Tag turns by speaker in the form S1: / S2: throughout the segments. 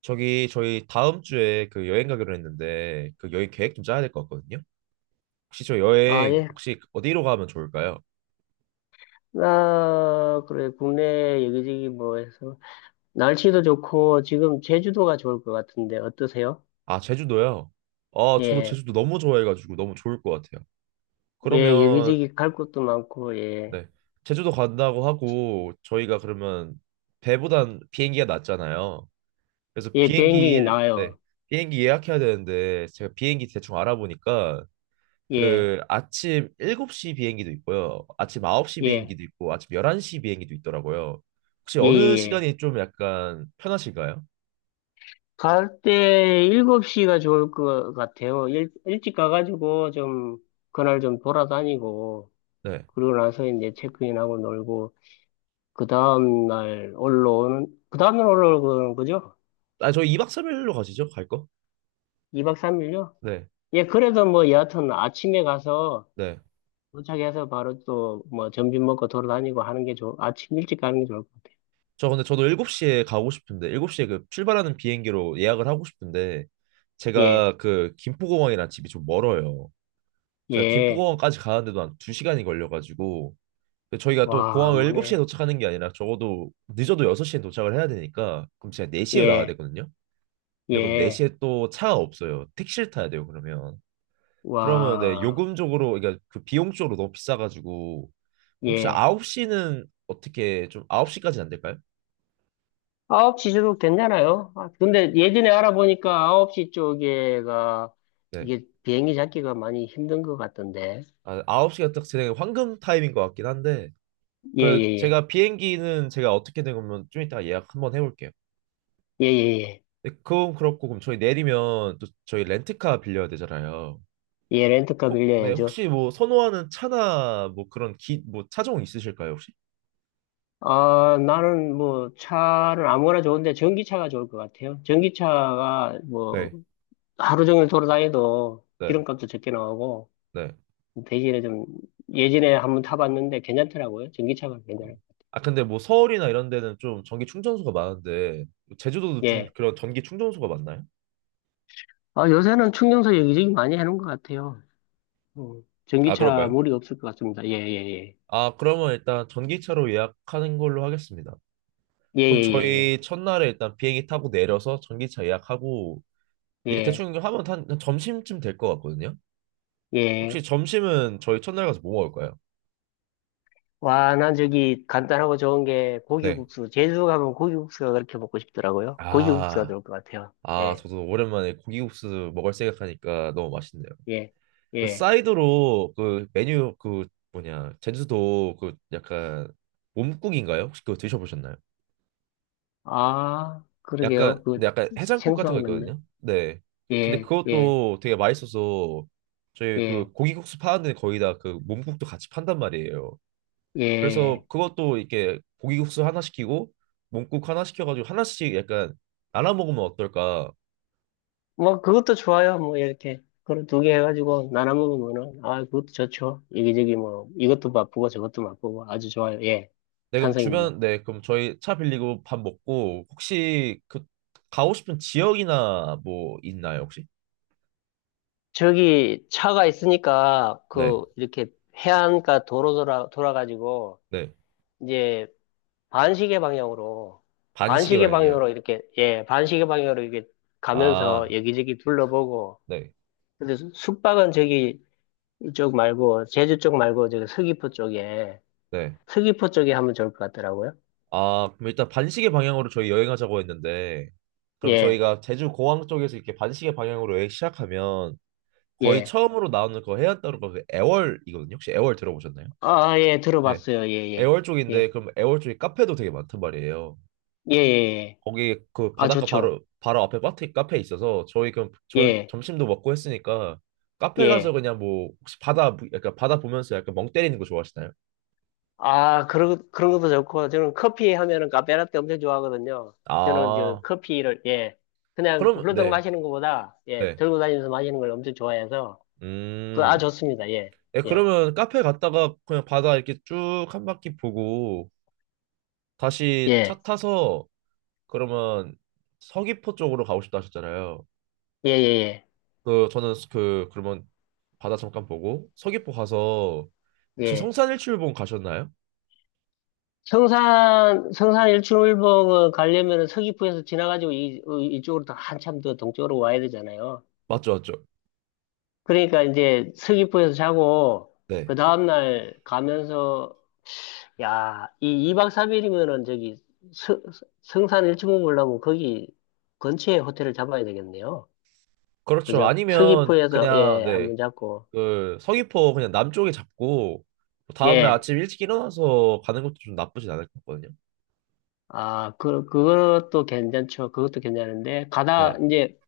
S1: 저기 저희 다음 주에 그 여행 가기로 했는데 그 여행 계획 좀 짜야 될 것 같거든요. 혹시 저
S2: 아,
S1: 여행
S2: 예.
S1: 혹시 어디로 가면 좋을까요?
S2: 아, 그래. 국내 여기저기 뭐 해서. 날씨도 좋고, 지금 제주도가 좋을 것 같은데, 어떠세요?
S1: 아, 제주도요. 아, 저도
S2: 예.
S1: 제주도 너무 좋아해가지고 너무 좋을 것 같아요.
S2: 예,
S1: 그러면
S2: 여기저기 갈 곳도 많고, 예.
S1: 네, 제주도 간다고 하고 저희가 그러면 배보단 비행기가 낫잖아요. 그래서
S2: 예, 비행기
S1: 비행기 네,
S2: 나와요.
S1: 비행기 예약해야 되는데 제가 비행기 대충 알아보니까
S2: 예.
S1: 그 아침 7시 비행기도 있고요. 아침 9시
S2: 예.
S1: 비행기도 있고 아침 11시 비행기도 있더라고요. 혹시
S2: 예,
S1: 어느
S2: 예, 예.
S1: 시간이 좀 약간 편하실까요?
S2: 갈 때 7시가 좋을 것 같아요. 일찍 가가지고 좀, 그날 좀 돌아다니고,
S1: 네.
S2: 그러고 나서 이제 체크인하고 놀고, 그 다음날 올라오는 거죠?
S1: 아, 저희 2박 3일로 가시죠? 갈 거?
S2: 2박 3일요?
S1: 네.
S2: 예, 그래도 뭐 여하튼 아침에 가서
S1: 네.
S2: 도착해서 바로 또 뭐 점심 먹고 돌아다니고 하는 게 아침 일찍 가는 게 좋을 것 같아요.
S1: 저 근데 저도 7시에 가고 싶은데 7시에 그 출발하는 비행기로 예약을 하고 싶은데
S2: 예,
S1: 제가 그 김포공항이랑 집이 좀 멀어요. 제가
S2: 예,
S1: 김포공항까지 가는데도 한 2시간이 걸려가지고 근데 저희가 또
S2: 와,
S1: 공항을 7시에
S2: 뭐네.
S1: 도착하는 게 아니라 적어도 늦어도 6시에 도착을 해야 되니까 그럼 제가 4시에 나와야
S2: 예,
S1: 되거든요. 근데 그럼
S2: 예,
S1: 4시에 또 차가 없어요. 택시를 타야 돼요, 그러면. 그러면 네,
S2: 와,
S1: 요금 적으로 그러니까 그 비용 쪽으로 너무 비싸가지고. 혹시
S2: 예.
S1: 9시는 어떻게 좀 9시까지는 안 될까요?
S2: 9시도 괜찮아요. 아, 근데 예전에 알아보니까 9시 쪽에가
S1: 네.
S2: 이게 비행기 잡기가 많이 힘든 것 같던데.
S1: 아, 9시가 딱 제 황금 타임인 것 같긴 한데.
S2: 예,
S1: 그
S2: 예, 예.
S1: 제가 비행기는 제가 어떻게 된 거면 좀 이따 가 예약 한번 해볼게요.
S2: 예, 예, 예.
S1: 네, 그건 그렇고 그럼 저희 내리면 또 저희 렌트카 빌려야 되잖아요.
S2: 예, 렌트카
S1: 혹, 네,
S2: 빌려야죠.
S1: 혹시 뭐 선호하는 차나 뭐 그런 기, 뭐 차종 있으실까요, 혹시?
S2: 아, 나는 뭐 차는 아무거나 좋은데 전기차가 좋을 것 같아요. 전기차가 뭐
S1: 네,
S2: 하루 종일 돌아다녀도
S1: 네,
S2: 기름값도 적게 나오고
S1: 네.
S2: 대신에 좀 예전에 한번 타봤는데 괜찮더라고요. 전기차가 괜찮아요.
S1: 아 근데 뭐 서울이나 이런 데는 좀 전기 충전소가 많은데 제주도도 좀
S2: 예.
S1: 그런 전기 충전소가 많나요?
S2: 아, 요새는 충전소 여기저기 많이 해놓은 것 같아요. 음,
S1: 아
S2: 전기차
S1: 그런가요?
S2: 무리 없을 것 같습니다. 예, 예,
S1: 아 그러면 일단 전기차로 예약하는 걸로 하겠습니다.
S2: 예.
S1: 그럼
S2: 예, 예,
S1: 저희 첫날에 일단 비행기 타고 내려서 전기차 예약하고
S2: 예,
S1: 예
S2: 예.
S1: 대충 하면 한, 한 점심쯤 될 것 같거든요.
S2: 예,
S1: 혹시
S2: 예.
S1: 점심은 저희 첫날 가서 뭐 먹을까요?
S2: 와, 난 저기 간단하고 좋은 게
S1: 네.
S2: 고기국수. 제주 가면 고기국수가 그렇게 먹고 싶더라고요. 고기국수가
S1: 아,
S2: 좋을 것 같아요.
S1: 아
S2: 예.
S1: 저도 오랜만에 고기국수 먹을 생각하니까 너무 맛있네요.
S2: 예,
S1: 그
S2: 예.
S1: 사이드로 그 메뉴 그 뭐냐 제주도 그 약간 몸국인가요? 혹시 그거 드셔보셨나요?
S2: 아,
S1: 약간
S2: 그러게요.
S1: 근데
S2: 그
S1: 약간 해장국 같은 거
S2: 생소한 건데.
S1: 있거든요. 네. 근데
S2: 예, 예,
S1: 그것도 되게 맛있어서 저희 그
S2: 예,
S1: 고기국수 파는데 거의 다 그 몸국도 같이 판단 말이에요. 그래서
S2: 예.
S1: 그것도 이렇게 고기국수 하나 시키고 몸국 하나 시켜가지고 하나씩 약간 나눠 먹으면 어떨까?
S2: 뭐 그것도 좋아요. 뭐 이렇게 그런 2개 해가지고 나눠 먹으면은 아 그것도 좋죠. 여기저기 뭐 이것도 맛보고 저것도 맛보고 아주 좋아요. 예,
S1: 네, 그럼
S2: 찬성입니다.
S1: 주변, 네, 그럼 저희 차 빌리고 밥 먹고, 혹시 그, 가고 싶은 지역이나 뭐 있나요, 혹시?
S2: 저기 차가 있으니까
S1: 네,
S2: 그 이렇게 해안가 도로 돌아 돌아가지고
S1: 네.
S2: 이제 반시계 방향으로
S1: 반시계
S2: 반시계
S1: 방향이요.
S2: 방향으로 이렇게 예 반시계 방향으로 이렇게 가면서
S1: 아,
S2: 여기저기 둘러보고
S1: 네,
S2: 근데 숙박은 저기 이쪽 말고 제주 쪽 말고 저기 서귀포 쪽에
S1: 네.
S2: 서귀포 쪽에 하면 좋을 것 같더라고요.
S1: 아, 그럼 일단 반시계 방향으로 저희 여행하자고 했는데, 그럼
S2: 예,
S1: 저희가 제주 공항 쪽에서 이렇게 반시계 방향으로 여행 시작하면, 거의
S2: 예.
S1: 처음으로 나오는 그 해안 따로가 그 애월이거든요. 혹시 애월 들어보셨나요?
S2: 아, 아, 예,
S1: 네.
S2: 들어봤어요. 예, 예.
S1: 애월 쪽인데,
S2: 예,
S1: 그럼 애월 쪽에 카페도 되게 많단 말이에요.
S2: 예, 예. 예.
S1: 거기 그
S2: 아,
S1: 바닷가
S2: 좋죠.
S1: 바로 바로 앞에 바트 카페 있어서 저희 그럼 전
S2: 예,
S1: 점심도 먹고 했으니까 카페 가서
S2: 예.
S1: 그냥 뭐 혹시 약간 바다 보면서 약간 멍 때리는 거 좋아하시나요?
S2: 아, 그런 것도 좋고 저는 커피 하면은 카페라떼 엄청 좋아하거든요. 저는 저
S1: 아
S2: 커피를 예. 그냥
S1: 그럼
S2: 훌러덩
S1: 네
S2: 마시는 것보다 예,
S1: 네.
S2: 들고 다니면서 마시는 걸 엄청 좋아해서 그
S1: 음.
S2: 아 좋습니다. 예.
S1: 네,
S2: 예.
S1: 그러면 카페 갔다가 그냥 바다 이렇게 쭉 한 바퀴 보고 다시
S2: 예.
S1: 차 타서 그러면 서귀포 쪽으로 가고 싶다 하셨잖아요.
S2: 예, 예,
S1: 그 저는 그 그러면 바다 잠깐 보고 서귀포 가서
S2: 예.
S1: 혹시
S2: 예.
S1: 성산일출봉 가셨나요?
S2: 성산 일출을봉을 가려면 서귀포에서 지나가지고 이쪽으로 더 한참 더 동쪽으로 와야 되잖아요.
S1: 맞죠, 맞죠?
S2: 그러니까 이제 서귀포에서 자고,
S1: 네.
S2: 그 다음날 가면서, 야, 이 2박 3일이면은 저기 서, 성산 일출봉 보려면 거기 근처에 호텔을 잡아야 되겠네요.
S1: 그렇죠.
S2: 그죠?
S1: 아니면
S2: 서귀포에서,
S1: 그냥
S2: 예,
S1: 네.
S2: 한번 잡고,
S1: 그 서귀포 그냥 남쪽에 잡고 다음 날
S2: 예.
S1: 아침 일찍 일어나서 가는 것도 좀 나쁘진 않을 것 같거든요.
S2: 아, 그것도 괜찮죠. 그것도 괜찮은데,
S1: 네.
S2: 이제,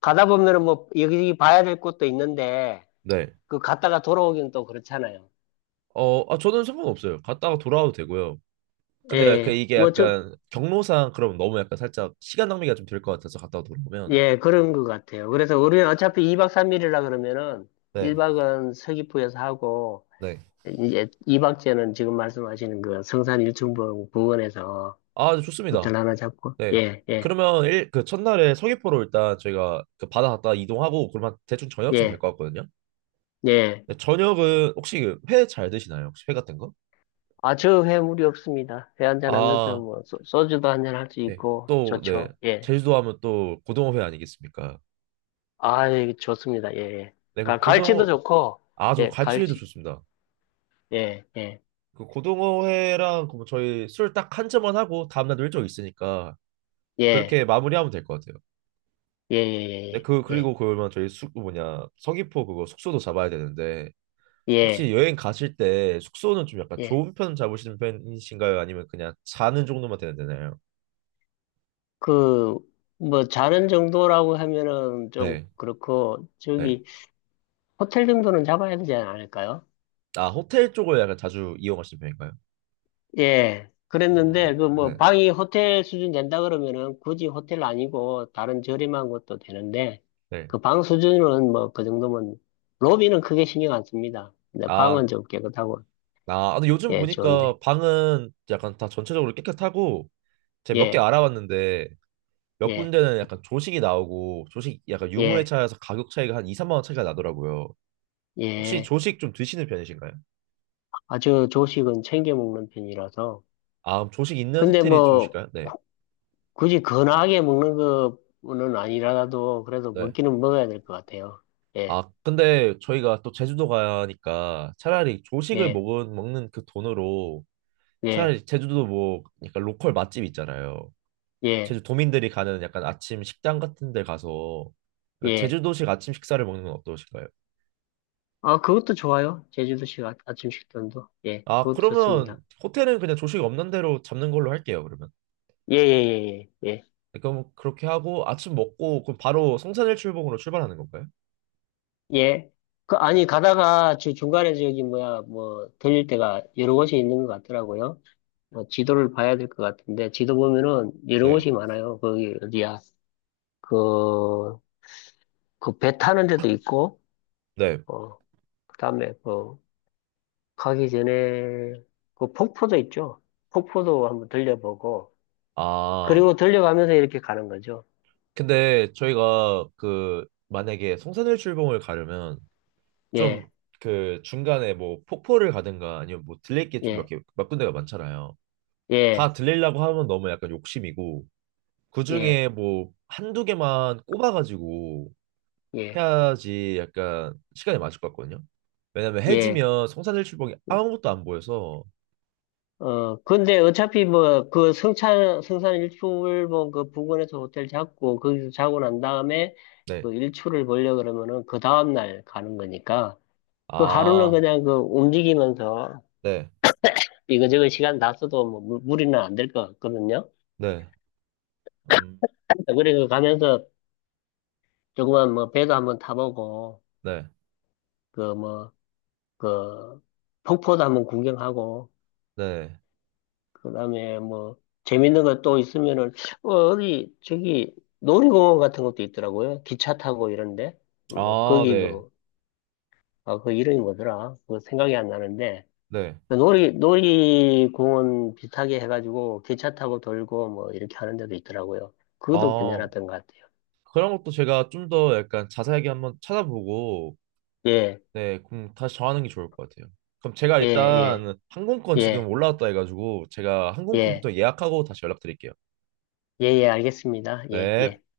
S2: 가다 보면은 뭐 여기저기 봐야 될 곳도 있는데
S1: 네.
S2: 그 갔다가 돌아오긴 또 그렇잖아요.
S1: 어, 아, 저는 상관없어요. 갔다가 돌아와도 되고요. 근데 그
S2: 예,
S1: 이게
S2: 뭐 좀,
S1: 약간 경로상 그럼 너무 약간 살짝 시간 낭비가 좀 될 것 같아서 갔다가 돌아오면
S2: 예, 그런 것 같아요. 그래서 우리는 어차피 2박 3일이라 그러면은
S1: 네.
S2: 1박은 서귀포에서 하고
S1: 네.
S2: 이제 2박째는 지금 말씀하시는 그 성산 일출봉 부근에서
S1: 아, 좋습니다.
S2: 호텔 하나 잡고
S1: 네.
S2: 예, 예,
S1: 그러면 일, 그 첫날에 서귀포로 일단 저희가 그 바다 갔다 이동하고 그러면 대충 저녁쯤 될
S2: 예,
S1: 것 같거든요.
S2: 예.
S1: 네, 저녁은 혹시 회 잘 드시나요? 혹시 회 같은 거?
S2: 아, 저 회 무리 없습니다. 회 1잔 하면서
S1: 아,
S2: 뭐 주도 1잔 할 수
S1: 네.
S2: 있고
S1: 또, 네.
S2: 좋죠. 예.
S1: 제주도 하면 또 고등어회 아니겠습니까?
S2: 아, 예, 좋습니다. 예, 예.
S1: 네, 그럼
S2: 갈치도
S1: 고등어,
S2: 좋고,
S1: 아, 좀
S2: 예,
S1: 갈치회도
S2: 갈치,
S1: 좋습니다.
S2: 예, 예,
S1: 그 고등어회랑 그럼 저희 술 딱 한 잔만 하고 다음날도 일정 있으니까
S2: 예,
S1: 그렇게 마무리하면 될 것 같아요.
S2: 예,
S1: 네,
S2: 예,
S1: 그,
S2: 예, 예,
S1: 그리고 그러면 저희 숙, 그 뭐냐, 서귀포 그거 숙소도 잡아야 되는데
S2: 예, 예.
S1: 혹시 여행 가실 때 숙소는 좀 약간
S2: 예.
S1: 좋은 편 잡으시는 편이신가요? 아니면 그냥 자는 정도만 되는 되나요?
S2: 그, 뭐, 자는 정도라고 하면은 좀
S1: 네,
S2: 그렇고,
S1: 네.
S2: 저기, 호텔 정도는 잡아야 되지 않을까요?
S1: 아, 호텔 쪽을 약간 자주 이용하시는 편인가요?
S2: 예. 그랬는데, 그 뭐,
S1: 네,
S2: 방이 호텔 수준 된다 그러면은 굳이 호텔 아니고 다른 저렴한 것도 되는데,
S1: 네.
S2: 그 방 수준은 뭐, 그 정도면, 로비는 크게 신경 안 씁니다. 근데
S1: 아,
S2: 방은 좀 깨끗하고,
S1: 아, 아, 근데 요즘
S2: 예, 좋은데.
S1: 보니까 방은 약간 다 전체적으로 깨끗하고 제가 몇 개
S2: 예,
S1: 알아봤는데 몇
S2: 예,
S1: 군데는 약간 조식이 나오고 조식 약간 유무에
S2: 예,
S1: 차여서 가격 차이가 한 2, 3만 원 차이가 나더라고요. 혹시
S2: 예.
S1: 조식 좀 드시는 편이신가요?
S2: 아주 조식은 챙겨 먹는 편이라서.
S1: 아, 그럼 조식 있는
S2: 근데
S1: 호텔이
S2: 뭐,
S1: 좋으실까요? 네.
S2: 굳이 건하게 먹는 거는 아니라도, 그래도
S1: 네.
S2: 먹기는 먹어야 될 것 같아요. 예,
S1: 아, 근데 저희가 또 제주도 가니까 차라리 조식을
S2: 예,
S1: 먹는 그 돈으로
S2: 예,
S1: 차라리 제주도 뭐 약간 로컬 맛집 있잖아요.
S2: 예,
S1: 제주 도민들이 가는 약간 아침 식당 같은 데 가서
S2: 예.
S1: 제주도식 아침 식사를 먹는 건 어떠실까요?
S2: 아, 그것도 좋아요. 제주도식 아침 식단도. 예,
S1: 아,
S2: 그것도
S1: 그러면
S2: 좋습니다.
S1: 호텔은 그냥 조식 없는 대로 잡는 걸로 할게요, 그러면.
S2: 예, 예, 예, 예,
S1: 네, 그럼 그렇게 하고 아침 먹고 그럼 바로 성산일 출봉으로 출발하는 건가요?
S2: 예. 예. 그, 아니, 가다가 저 중간에 저기, 뭐야, 뭐, 들릴 때가 여러 곳이 있는 것 같더라고요. 어, 지도를 봐야 될 것 같은데, 지도 보면은 이런
S1: 네.
S2: 곳이 많아요. 거기 어디야? 그, 그 배 타는 데도 있고,
S1: 네.
S2: 어, 그다음에 그 가기 전에 그 폭포도 있죠. 폭포도 한번 들려보고,
S1: 아,
S2: 그리고 들려가면서 이렇게 가는 거죠.
S1: 근데 저희가 그 만약에 성산일 출봉을 가려면 좀
S2: 예,
S1: 그 중간에 뭐 폭포를 가든가 아니면 뭐 들릴 게 좀
S2: 예,
S1: 몇 군데가 많잖아요.
S2: 예,
S1: 다 들리려고 하면 너무 약간 욕심이고
S2: 예,
S1: 그중에 뭐 한두 개만 꼽아가지고
S2: 예,
S1: 해야지 약간 시간이 맞을 것 같거든요. 왜냐면
S2: 예.
S1: 해지면 성산일 출봉이 아무것도 안 보여서
S2: 어, 근데 어차피 뭐, 그 성산 일출봉 그 부근에서 호텔 잡고, 거기서 자고 난 다음에
S1: 네.
S2: 그 일출을 보려 그러면은 그 다음날 가는 거니까, 그 하루는
S1: 아,
S2: 그냥 그 움직이면서
S1: 네.
S2: 이거저거 시간 다 써도 뭐 무리는 안 될 것 같거든요.
S1: 네. 음,
S2: 그리고 가면서 조그만 뭐 배도 한번 타보고,
S1: 네.
S2: 그 뭐, 그 폭포도 한번 구경하고,
S1: 네.
S2: 그다음에 뭐 재밌는 거 또 있으면은 어, 어디 저기 놀이공원 같은 것도 있더라고요. 기차 타고 이런데 뭐
S1: 아, 네.
S2: 거기도 아 그 이름이 뭐더라? 그 생각이 안 나는데
S1: 네.
S2: 그 놀이공원 비슷하게 해가지고 기차 타고 돌고 뭐 이렇게 하는 데도 있더라고요. 그것도
S1: 아,
S2: 괜찮았던 것 같아요.
S1: 그런 것도 제가 좀 더 약간 자세하게 한번 찾아보고
S2: 예,
S1: 네, 그럼 다시 정하는 게 좋을 것 같아요. 그럼 제가
S2: 예, 예,
S1: 일단 항공권 지금
S2: 예,
S1: 올라왔다 해가지고 제가
S2: 예,
S1: 항공권부터 예약하고 다시 연락드릴게요.
S2: 예, 예, 알겠습니다. 예, 예.
S1: 네.